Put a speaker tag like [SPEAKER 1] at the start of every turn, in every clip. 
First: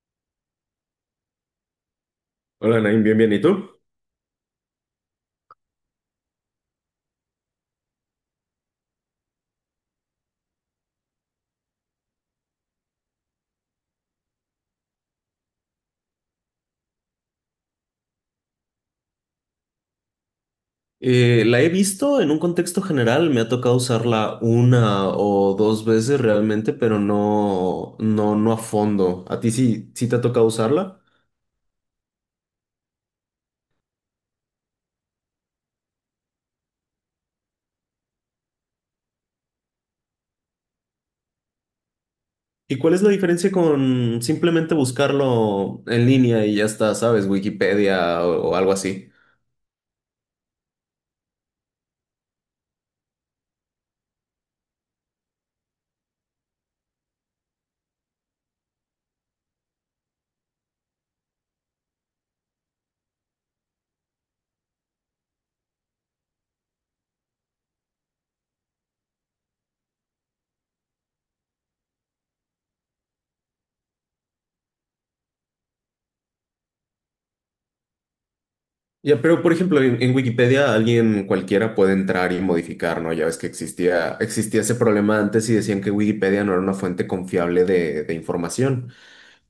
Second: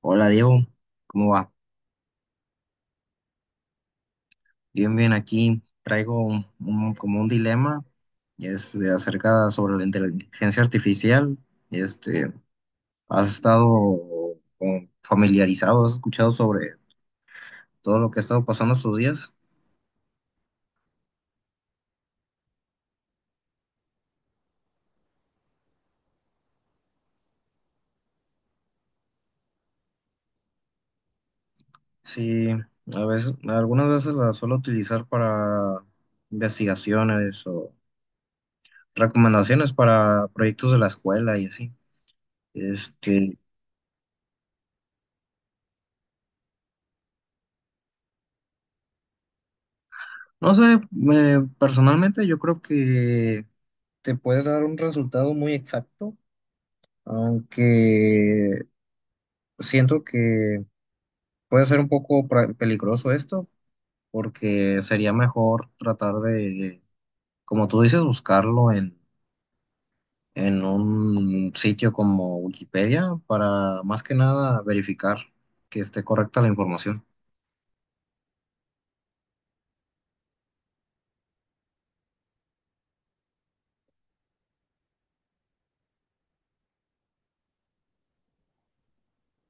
[SPEAKER 1] Hola Diego, ¿cómo va?
[SPEAKER 2] Hola, Nain, bien, bien. ¿Y tú?
[SPEAKER 1] Bien, bien, aquí traigo como un dilema, y es de acerca sobre la inteligencia artificial. Este, ¿Has estado como familiarizado, has escuchado sobre todo lo que ha estado pasando estos días?
[SPEAKER 2] La he visto en un contexto general, me ha tocado usarla una o dos veces realmente, pero no a fondo. ¿A ti sí te ha tocado usarla?
[SPEAKER 1] Sí, a veces, algunas veces la suelo utilizar para investigaciones o recomendaciones para proyectos de la escuela y así.
[SPEAKER 2] ¿Y cuál es la
[SPEAKER 1] Este,
[SPEAKER 2] diferencia con simplemente buscarlo en línea y ya está, sabes, Wikipedia o algo así?
[SPEAKER 1] no sé, personalmente yo creo que te puede dar un resultado muy exacto, aunque siento que puede ser un poco peligroso esto, porque sería mejor tratar de, como tú dices, buscarlo en un sitio como Wikipedia, para más que nada verificar que esté correcta la información.
[SPEAKER 2] Ya, pero por ejemplo, en Wikipedia alguien cualquiera puede entrar y modificar, ¿no? Ya ves que existía ese problema antes y decían que Wikipedia no era una fuente confiable de información.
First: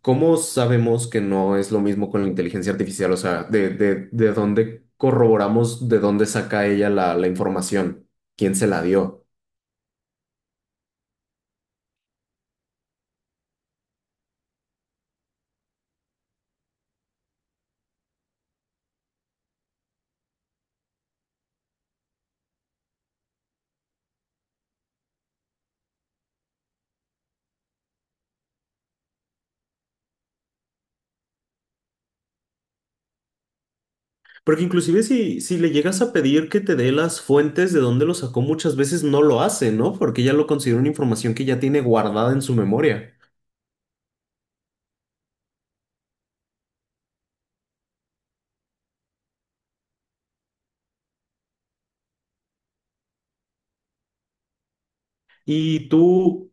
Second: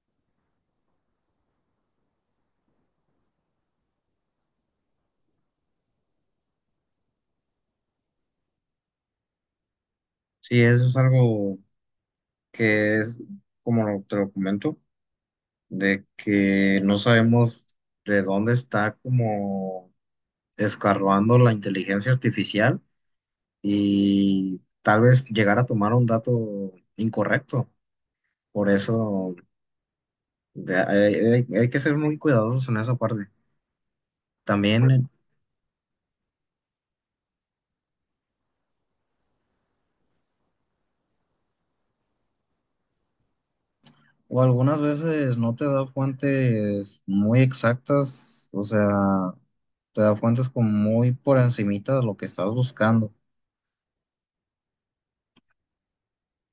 [SPEAKER 2] ¿Cómo sabemos que no es lo mismo con la inteligencia artificial? O sea, de dónde corroboramos, de dónde saca ella la información? ¿Quién se la dio?
[SPEAKER 1] Sí, eso es algo que es, como te lo comento, de que no sabemos de dónde está como escarbando la inteligencia artificial y tal vez llegar a tomar un dato incorrecto. Por eso hay que ser muy cuidadosos en esa parte.
[SPEAKER 2] Porque
[SPEAKER 1] También,
[SPEAKER 2] inclusive si le llegas a pedir que te dé las fuentes de dónde lo sacó, muchas veces no lo hace, ¿no? Porque ya lo considera una información que ya tiene guardada en su memoria.
[SPEAKER 1] o algunas veces no te da fuentes muy exactas, o sea, te da fuentes como muy por encimita de lo que estás buscando.
[SPEAKER 2] Y tú,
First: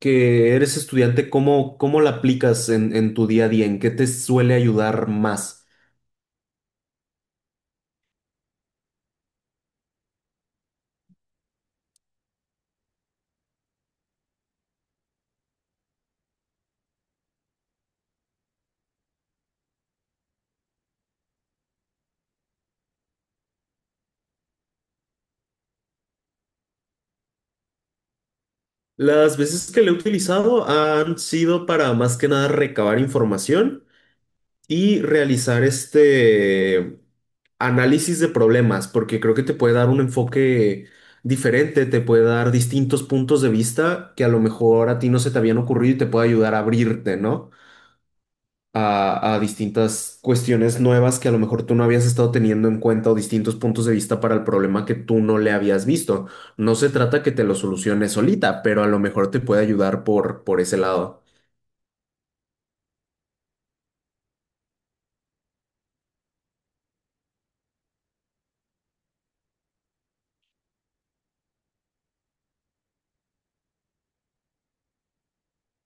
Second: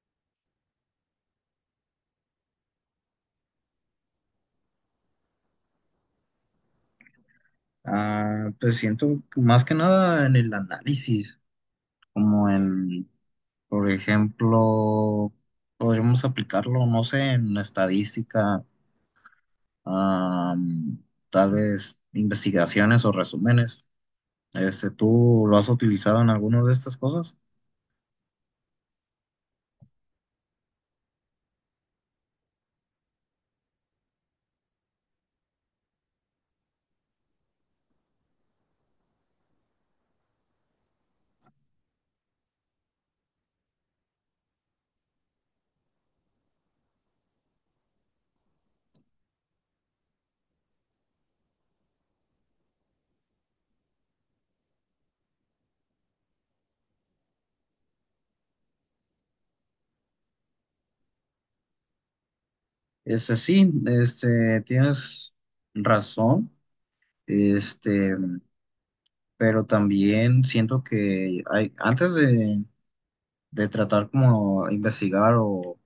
[SPEAKER 2] que eres estudiante, cómo la aplicas en tu día a día? ¿En qué te suele ayudar más?
[SPEAKER 1] Ah, pues siento que más que nada en el análisis, como en por ejemplo, podríamos aplicarlo, no sé, en estadística, am, tal vez investigaciones o resúmenes. ¿Tú lo has utilizado en alguna de estas cosas?
[SPEAKER 2] Las veces que lo he utilizado han sido para más que nada recabar información y realizar este análisis de problemas, porque creo que te puede dar un enfoque diferente, te puede dar distintos puntos de vista que a lo mejor a ti no se te habían ocurrido y te puede ayudar a abrirte, ¿no? A distintas cuestiones nuevas que a lo mejor tú no habías estado teniendo en cuenta o distintos puntos de vista para el problema que tú no le habías visto. No se trata que te lo soluciones solita, pero a lo mejor te puede ayudar por ese lado.
[SPEAKER 1] Sí, tienes razón, este, pero también siento que hay, antes de tratar como investigar o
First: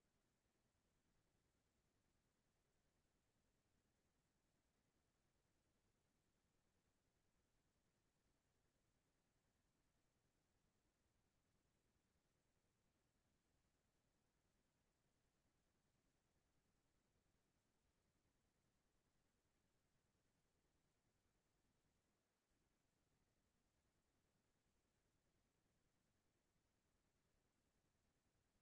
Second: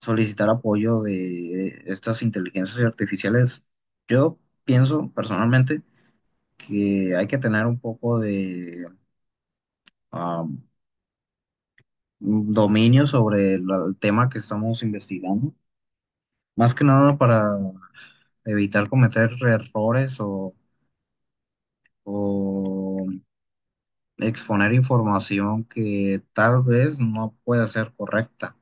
[SPEAKER 1] solicitar apoyo de estas inteligencias artificiales, yo pienso personalmente que hay que tener un poco de am, dominio sobre el tema que estamos investigando, más que nada para evitar cometer errores o exponer información que tal vez no pueda ser correcta.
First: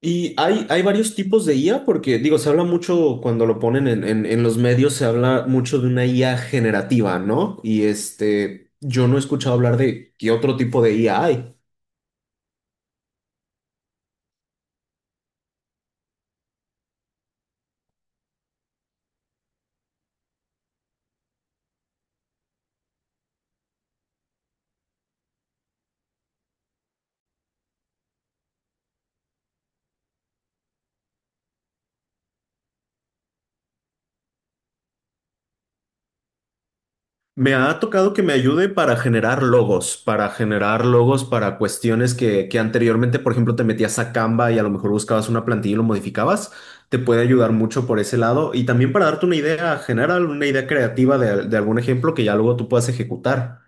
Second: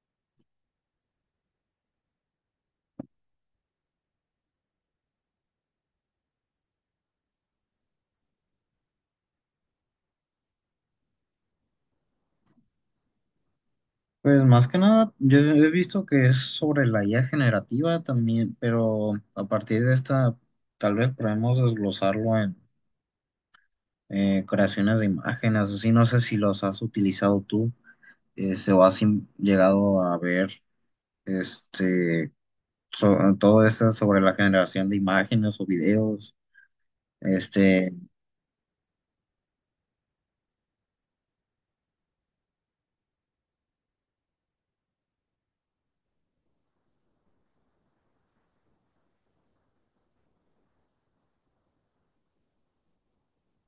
[SPEAKER 2] Y hay varios tipos de IA porque, digo, se habla mucho cuando lo ponen en los medios, se habla mucho de una IA generativa, ¿no? Y este, yo no he escuchado hablar de qué otro tipo de IA hay.
[SPEAKER 1] Pues más que nada, yo he visto que es sobre la IA generativa también, pero a partir de esta, tal vez podemos desglosarlo en creaciones de imágenes, así no sé si los has utilizado tú. Sebastián llegado a ver este, todo eso sobre la generación de imágenes o videos.
[SPEAKER 2] Me ha
[SPEAKER 1] Este,
[SPEAKER 2] tocado que me ayude para generar logos, para generar logos para cuestiones que anteriormente, por ejemplo, te metías a Canva y a lo mejor buscabas una plantilla y lo modificabas. Te puede ayudar mucho por ese lado. Y también para darte una idea general, una idea creativa de algún ejemplo que ya luego tú puedas ejecutar.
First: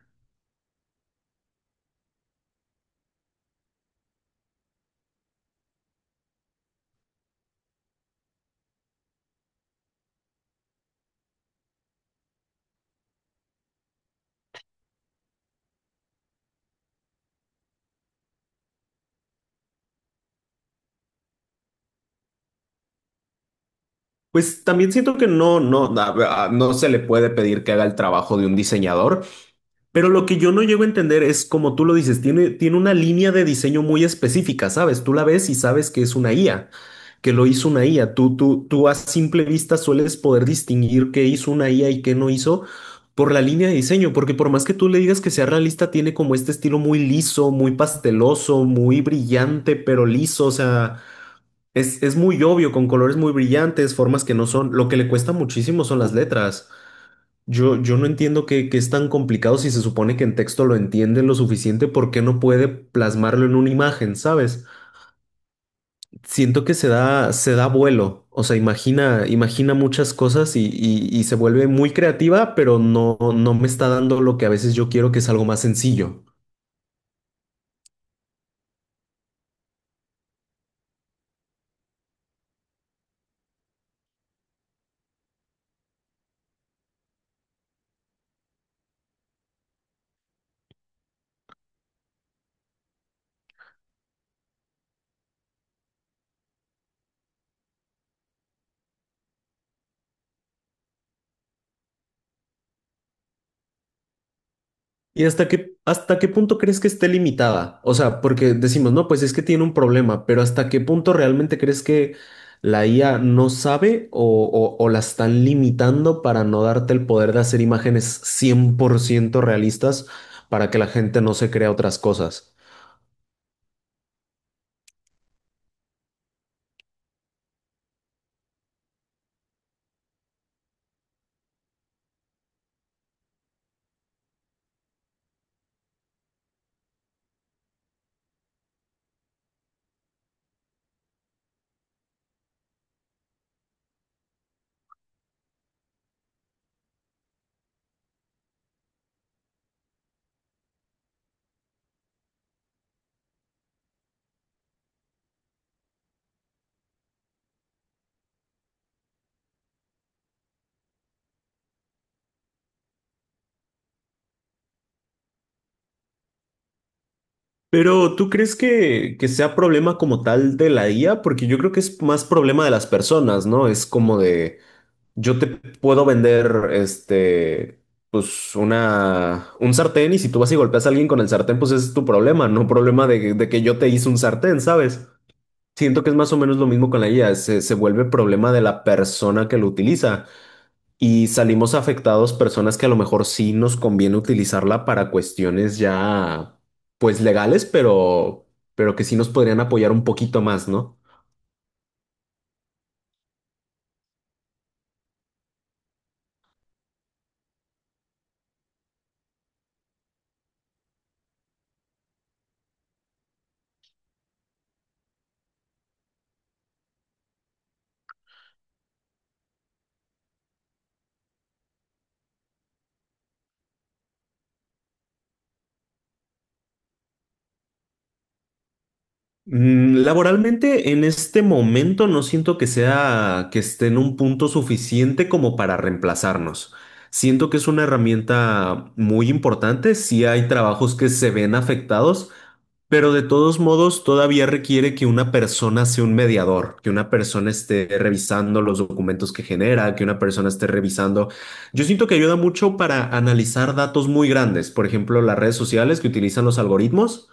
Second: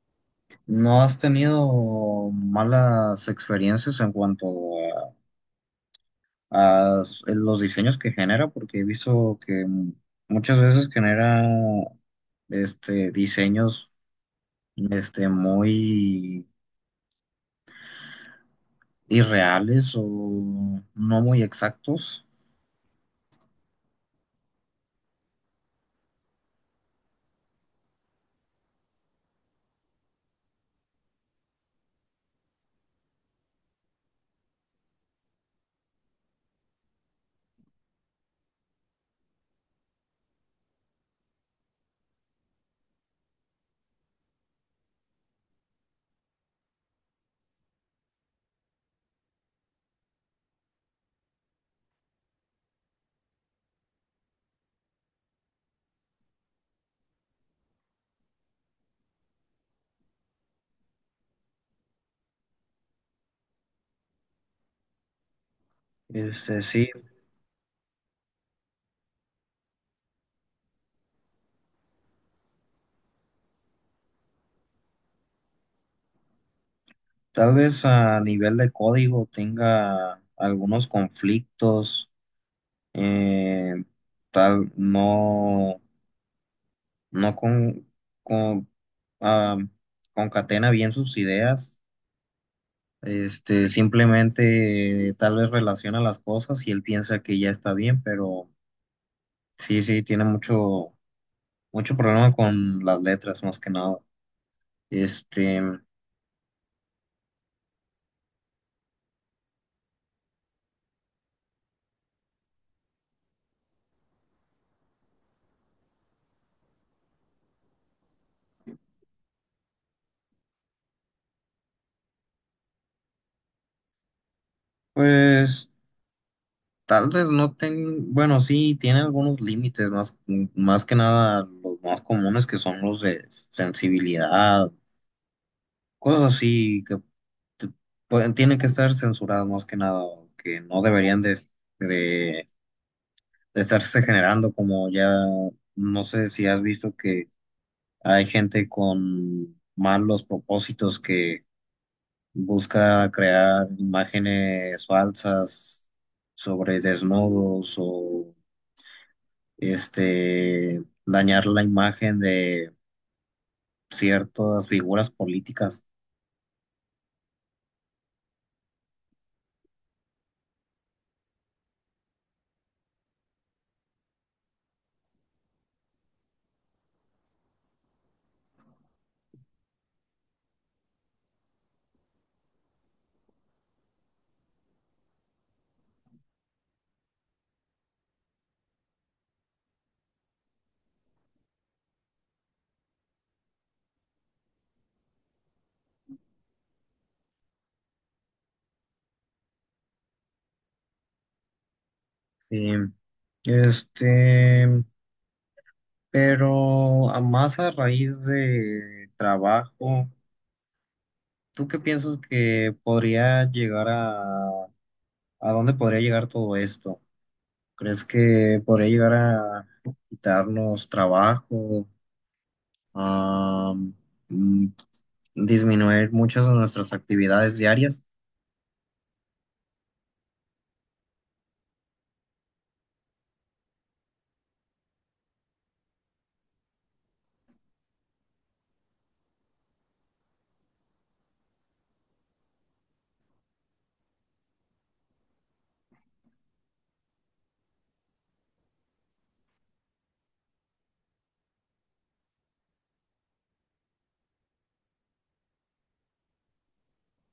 [SPEAKER 1] ¿No has tenido malas experiencias en cuanto a, los diseños que genera? Porque he visto que muchas veces genera diseños muy irreales o no muy exactos.
[SPEAKER 2] Pues también siento que no se le puede pedir que haga el trabajo de un diseñador, pero lo que yo no llego a entender es, como tú lo dices, tiene una línea de diseño muy específica, ¿sabes? Tú la ves y sabes que es una IA, que lo hizo una IA. Tú a simple vista sueles poder distinguir qué hizo una IA y qué no hizo por la línea de diseño, porque por más que tú le digas que sea realista, tiene como este estilo muy liso, muy pasteloso, muy brillante, pero liso, o sea, es muy obvio, con colores muy brillantes, formas que no son, lo que le cuesta muchísimo son las letras. Yo no entiendo que es tan complicado si se supone que en texto lo entienden lo suficiente, ¿por qué no puede plasmarlo en una imagen, ¿sabes?
[SPEAKER 1] Este,
[SPEAKER 2] Siento que
[SPEAKER 1] sí,
[SPEAKER 2] se da vuelo, o sea, imagina muchas cosas y se vuelve muy creativa, pero no me está dando lo que a veces yo quiero, que es algo más sencillo.
[SPEAKER 1] Tal vez a nivel de código tenga algunos conflictos, eh, tal no, no con, con, ah, concatena bien sus ideas, simplemente tal vez relaciona las cosas y él piensa que ya está bien, pero sí, sí, tiene mucho problema con las letras más que nada.
[SPEAKER 2] ¿Y hasta
[SPEAKER 1] Este,
[SPEAKER 2] hasta qué punto crees que esté limitada? O sea, porque decimos, no, pues es que tiene un problema, pero ¿hasta qué punto realmente crees que la IA no sabe o, o la están limitando para no darte el poder de hacer imágenes 100% realistas para que la gente no se crea otras cosas?
[SPEAKER 1] pues. Tal vez no ten, bueno, sí, tiene algunos límites, más que nada los más comunes, que son los de sensibilidad, cosas así que te- tienen que estar censuradas más que nada, que no deberían de, de- de estarse generando como ya. No sé si has visto que hay gente con malos propósitos que busca crear imágenes falsas sobre desnudos o dañar la imagen de ciertas figuras políticas.
[SPEAKER 2] Pero ¿tú crees que sea problema como tal de la IA? Porque yo creo que es más problema de las personas, ¿no? Es como de, yo te puedo vender, este, pues una, un sartén y si tú vas y golpeas a alguien con el sartén, pues ese es tu problema, no problema de que yo te hice un sartén, ¿sabes? Siento que es más o menos lo mismo con la IA, se vuelve problema de la persona que lo utiliza. Y salimos afectados personas que a lo mejor sí nos conviene utilizarla para cuestiones ya, pues legales, pero que sí nos podrían apoyar un poquito más, ¿no?
[SPEAKER 1] Sí. Este, pero a más a raíz de trabajo, ¿tú qué piensas que podría llegar a dónde podría llegar todo esto? ¿Crees que podría llegar a quitarnos trabajo, a mm, disminuir muchas de nuestras actividades diarias?
[SPEAKER 2] Mm, laboralmente, en este momento no siento que sea que esté en un punto suficiente como para reemplazarnos. Siento que es una herramienta muy importante. Si hay trabajos que se ven afectados, pero de todos modos, todavía requiere que una persona sea un mediador, que una persona esté revisando los documentos que genera, que una persona esté revisando. Yo siento que ayuda mucho para analizar datos muy grandes, por ejemplo, las redes sociales que utilizan los algoritmos.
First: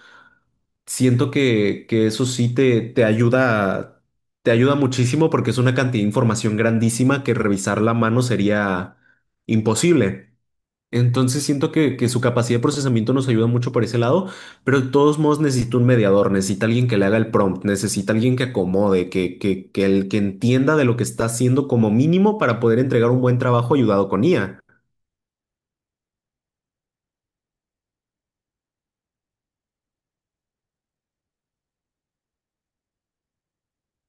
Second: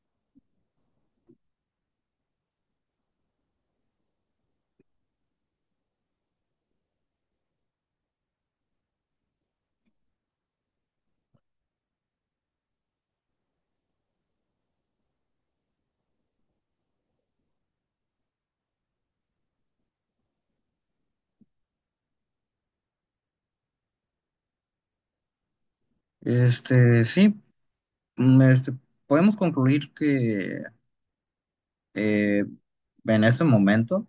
[SPEAKER 2] Siento que eso sí te, te ayuda muchísimo porque es una cantidad de información grandísima que revisar la mano sería imposible. Entonces siento que su capacidad de procesamiento nos ayuda mucho por ese lado, pero de todos modos necesita un mediador, necesita alguien que le haga el prompt, necesita alguien que acomode, que el que entienda de lo que está haciendo como mínimo para poder entregar un buen trabajo ayudado con IA.
[SPEAKER 1] Sí, mm, este, podemos concluir que eh, en este momento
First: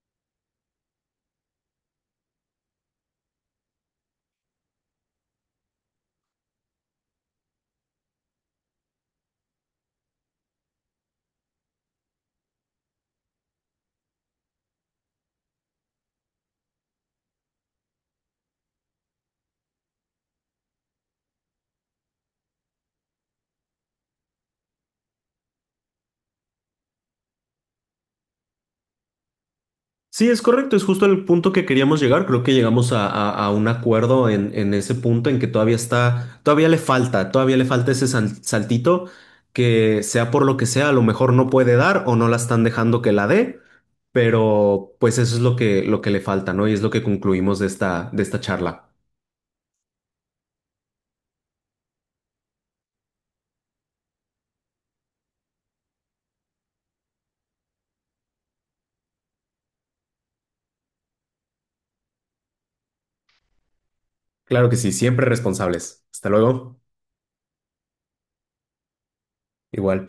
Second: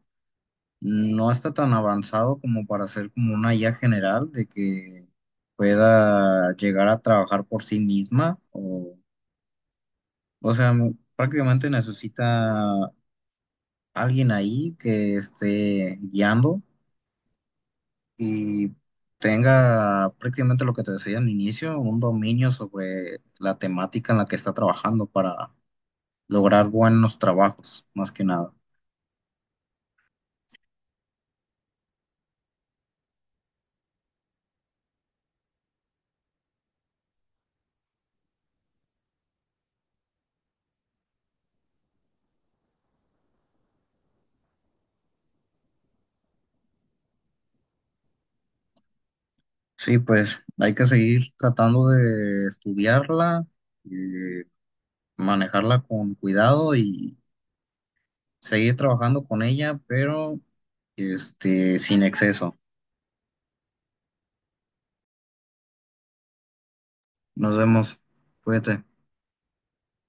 [SPEAKER 1] no está tan avanzado como para ser como una IA general, de que pueda llegar a trabajar por sí misma. O sea, prácticamente necesita alguien ahí que esté guiando y tenga prácticamente lo que te decía al inicio, un dominio sobre la temática en la que está trabajando, para lograr buenos trabajos, más que nada.
[SPEAKER 2] Sí, es correcto, es justo el punto que queríamos llegar. Creo que llegamos a, a un acuerdo en ese punto en que todavía está, todavía le falta ese saltito que sea por lo que sea, a lo mejor no puede dar o no la están dejando que la dé, pero pues eso es lo lo que le falta, ¿no? Y es lo que concluimos de esta charla.
[SPEAKER 1] Sí, pues hay que seguir tratando de estudiarla, eh, manejarla con cuidado y seguir trabajando con ella, pero sin exceso.
[SPEAKER 2] Claro que sí, siempre responsables. Hasta luego.
[SPEAKER 1] Nos vemos. Cuídate.
[SPEAKER 2] Igual.